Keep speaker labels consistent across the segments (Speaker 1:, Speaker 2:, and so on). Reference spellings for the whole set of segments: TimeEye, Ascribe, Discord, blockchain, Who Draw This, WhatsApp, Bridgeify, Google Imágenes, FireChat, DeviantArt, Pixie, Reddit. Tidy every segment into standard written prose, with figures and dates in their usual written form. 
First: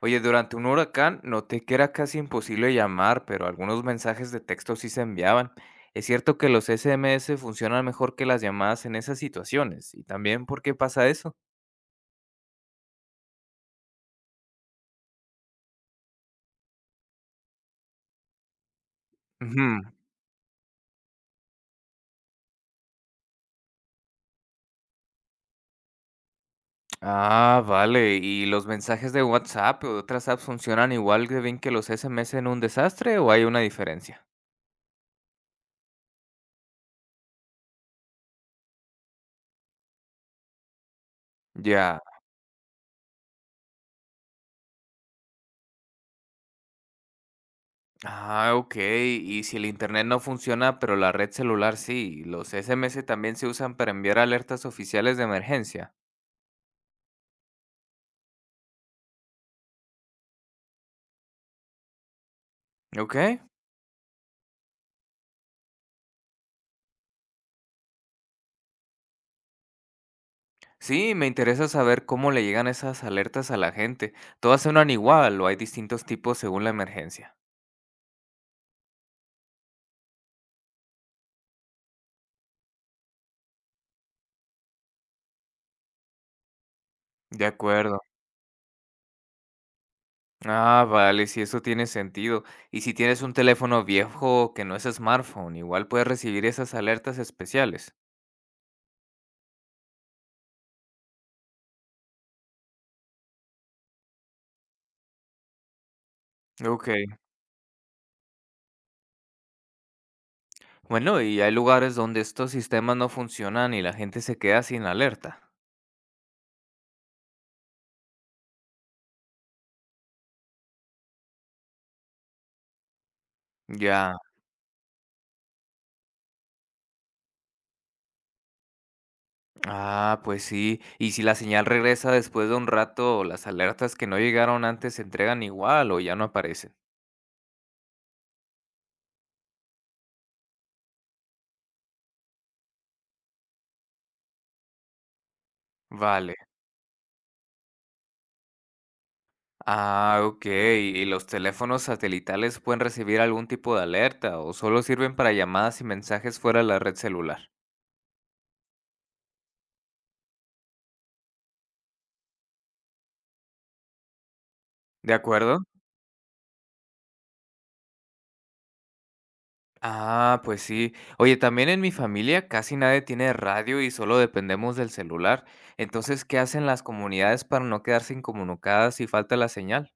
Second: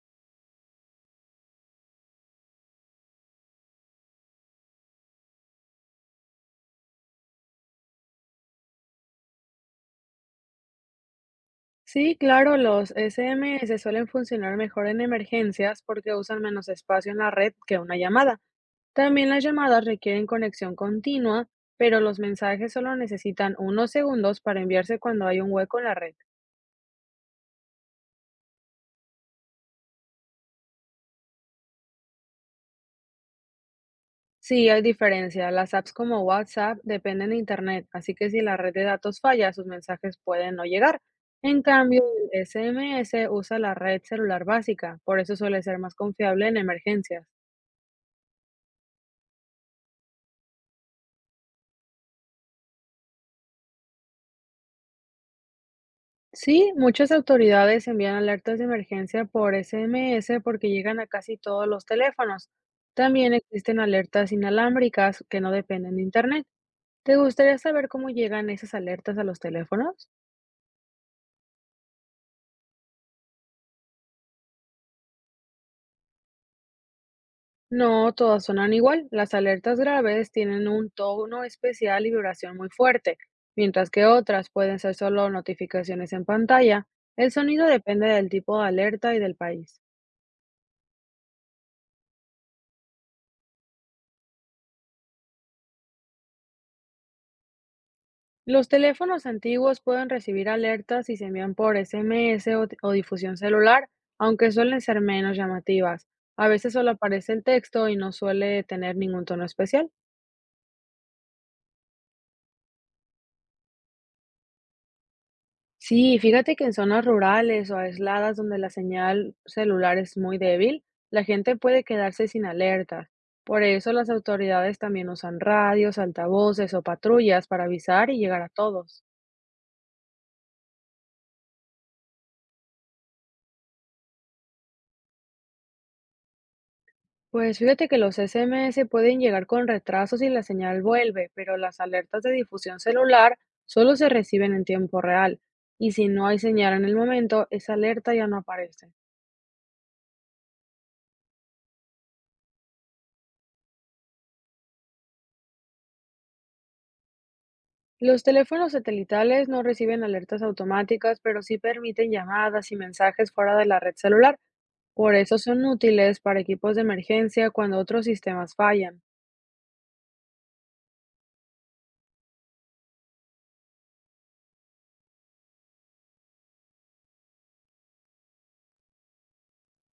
Speaker 1: Oye, durante un huracán noté que era casi imposible llamar, pero algunos mensajes de texto sí se enviaban. Es cierto que los SMS funcionan mejor que las llamadas en esas situaciones. ¿Y también por qué pasa eso?
Speaker 2: Sí, claro, los SMS suelen funcionar mejor en emergencias porque usan menos espacio en la red que una llamada. También las
Speaker 1: Ujú.
Speaker 2: llamadas requieren conexión continua, pero los mensajes solo necesitan unos segundos para enviarse cuando hay un hueco en la red.
Speaker 1: Ah, vale. ¿Y los mensajes de WhatsApp o de otras apps funcionan igual de bien que los SMS en un desastre o hay una diferencia?
Speaker 2: Sí, hay diferencia. Las apps como WhatsApp dependen de Internet, así que si la red de datos falla, sus mensajes pueden no llegar. En
Speaker 1: Ya.
Speaker 2: cambio, el SMS usa la red celular básica, por eso suele ser más confiable en emergencias.
Speaker 1: Ah, ok. ¿Y si el internet no funciona, pero la red celular sí? ¿Los SMS también se usan para enviar alertas oficiales de emergencia?
Speaker 2: Sí, muchas autoridades envían alertas de emergencia por SMS porque llegan a casi todos los teléfonos.
Speaker 1: Ok.
Speaker 2: También existen alertas inalámbricas que no dependen de Internet. ¿Te gustaría saber cómo llegan esas alertas a los teléfonos?
Speaker 1: Sí, me interesa saber cómo le llegan esas alertas a la gente. ¿Todas suenan igual o hay distintos tipos según la emergencia?
Speaker 2: No, todas suenan igual. Las alertas graves tienen un tono especial y vibración muy fuerte, mientras que otras pueden ser solo notificaciones en pantalla. El
Speaker 1: De
Speaker 2: sonido
Speaker 1: acuerdo.
Speaker 2: depende del tipo de alerta y del país.
Speaker 1: Ah, vale, si eso tiene sentido. Y si tienes un teléfono viejo que no es smartphone, igual puedes recibir esas alertas especiales.
Speaker 2: Los teléfonos antiguos pueden recibir alertas si se envían por SMS o difusión celular, aunque suelen ser menos llamativas. A veces solo
Speaker 1: Ok.
Speaker 2: aparece el texto y no suele tener ningún tono especial.
Speaker 1: Bueno, y hay lugares donde estos sistemas no funcionan y la gente se queda sin alerta.
Speaker 2: Sí, fíjate que en zonas rurales o aisladas donde la señal celular es muy débil, la gente puede quedarse sin alertas. Por eso las
Speaker 1: Ya.
Speaker 2: autoridades también usan radios, altavoces o patrullas para avisar y llegar a todos.
Speaker 1: Ah, pues sí. Y si la señal regresa después de un rato, las alertas que no llegaron antes se entregan igual o ya no aparecen.
Speaker 2: Pues fíjate que los SMS pueden llegar con retraso si la señal vuelve, pero las alertas de difusión celular solo se reciben en tiempo real y si no
Speaker 1: Vale.
Speaker 2: hay señal en el momento, esa alerta ya no aparece.
Speaker 1: Ah, ok. ¿Y los teléfonos satelitales pueden recibir algún tipo de alerta o solo sirven para llamadas y mensajes fuera de la red celular?
Speaker 2: Los teléfonos satelitales no reciben alertas automáticas, pero sí permiten llamadas y mensajes fuera de la red celular.
Speaker 1: ¿De
Speaker 2: Por eso
Speaker 1: acuerdo?
Speaker 2: son útiles para equipos de emergencia cuando otros sistemas fallan.
Speaker 1: Ah, pues sí. Oye, también en mi familia casi nadie tiene radio y solo dependemos del celular. Entonces, ¿qué hacen las comunidades para no quedarse incomunicadas si falta la señal?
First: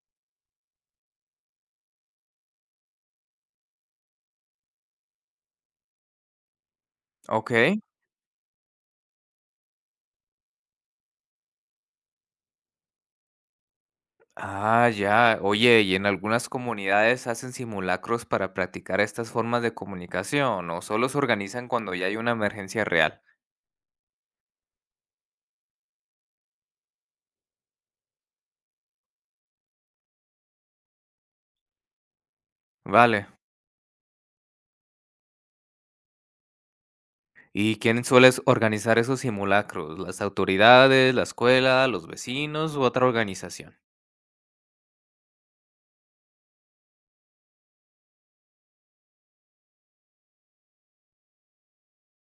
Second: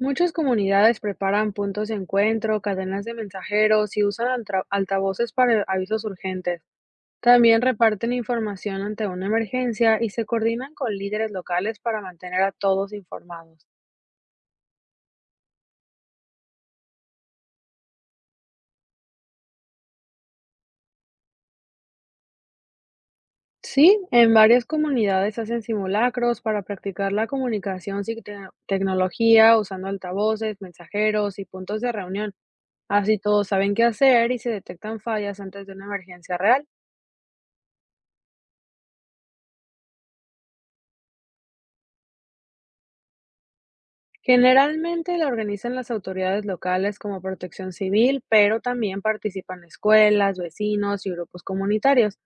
Speaker 2: Muchas comunidades preparan puntos de encuentro, cadenas de mensajeros y usan altavoces para avisos urgentes. También
Speaker 1: Ok.
Speaker 2: reparten información ante una emergencia y se coordinan con líderes locales para mantener a todos informados.
Speaker 1: Ah, ya. Oye, ¿y en algunas comunidades hacen simulacros para practicar estas formas de comunicación o solo se organizan cuando ya hay una emergencia real?
Speaker 2: Sí, en varias comunidades hacen simulacros para practicar la comunicación sin tecnología, usando altavoces, mensajeros y puntos de reunión. Así
Speaker 1: Vale.
Speaker 2: todos saben qué hacer y se detectan fallas antes de una emergencia real.
Speaker 1: ¿Y quién suele organizar esos simulacros? ¿Las autoridades, la escuela, los vecinos u otra organización?
Speaker 2: Generalmente la organizan las autoridades locales como protección civil, pero también participan escuelas, vecinos y grupos comunitarios.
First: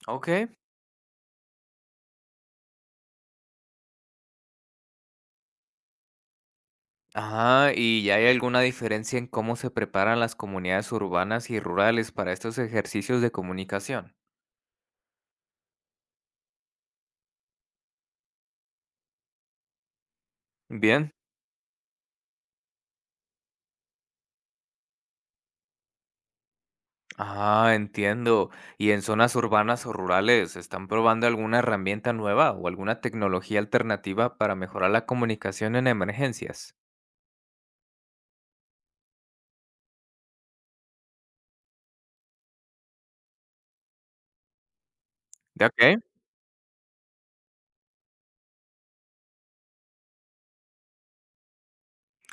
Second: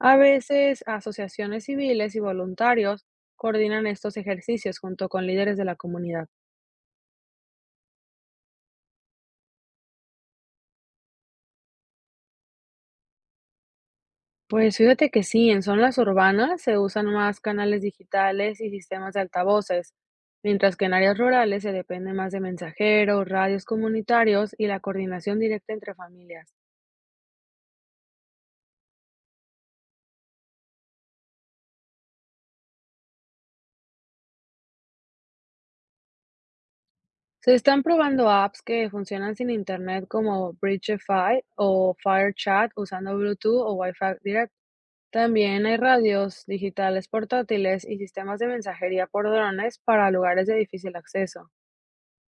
Speaker 2: A
Speaker 1: Ok.
Speaker 2: veces, asociaciones civiles y voluntarios coordinan estos ejercicios junto con líderes de la comunidad.
Speaker 1: Ajá, ¿y ya hay alguna diferencia en cómo se preparan las comunidades urbanas y rurales para estos ejercicios de comunicación?
Speaker 2: Pues fíjate que sí, en zonas urbanas se usan más canales digitales y sistemas de altavoces, mientras que en
Speaker 1: Bien.
Speaker 2: áreas rurales se depende más de mensajeros, radios comunitarios y la coordinación directa entre familias.
Speaker 1: Ah, entiendo. ¿Y en zonas urbanas o rurales están probando alguna herramienta nueva o alguna tecnología alternativa para mejorar la comunicación en emergencias?
Speaker 2: Se están probando apps que funcionan sin internet como Bridgeify o FireChat usando Bluetooth o Wi-Fi directo. También
Speaker 1: ¿De
Speaker 2: hay
Speaker 1: qué?
Speaker 2: radios digitales portátiles y sistemas de mensajería por drones para lugares de difícil acceso.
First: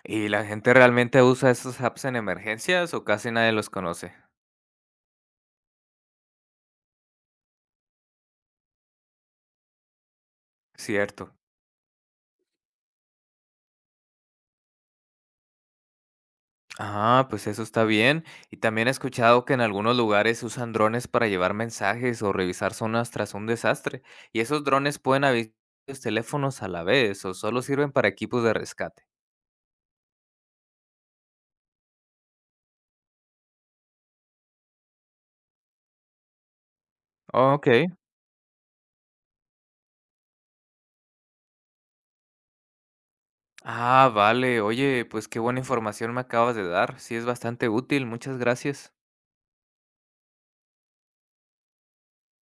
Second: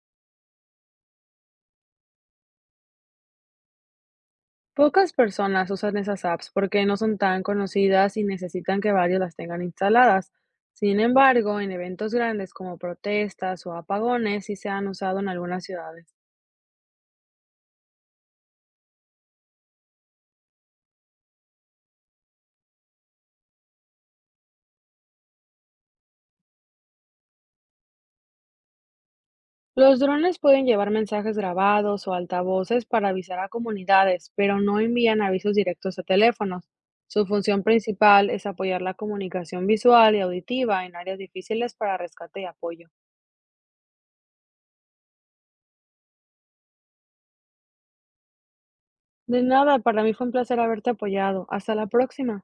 Speaker 1: ¿Y la gente realmente usa estos apps en emergencias o casi nadie los conoce?
Speaker 2: Pocas personas usan esas apps porque no son tan conocidas y necesitan que varios las tengan instaladas. Sin
Speaker 1: Cierto.
Speaker 2: embargo, en eventos grandes como protestas o apagones sí se han usado en algunas ciudades.
Speaker 1: Ah, pues eso está bien. Y también he escuchado que en algunos lugares usan drones para llevar mensajes o revisar zonas tras un desastre. ¿Y esos drones pueden avisar los teléfonos a la vez o solo sirven para equipos de rescate?
Speaker 2: Los drones pueden llevar mensajes grabados o altavoces para avisar a comunidades, pero no envían avisos directos a teléfonos. Su función
Speaker 1: Ok.
Speaker 2: principal es apoyar la comunicación visual y auditiva en áreas difíciles para rescate y apoyo.
Speaker 1: Ah, vale. Oye, pues qué buena información me acabas de dar. Sí, es bastante útil. Muchas gracias.
Speaker 2: De nada, para mí fue un placer haberte apoyado. Hasta la próxima.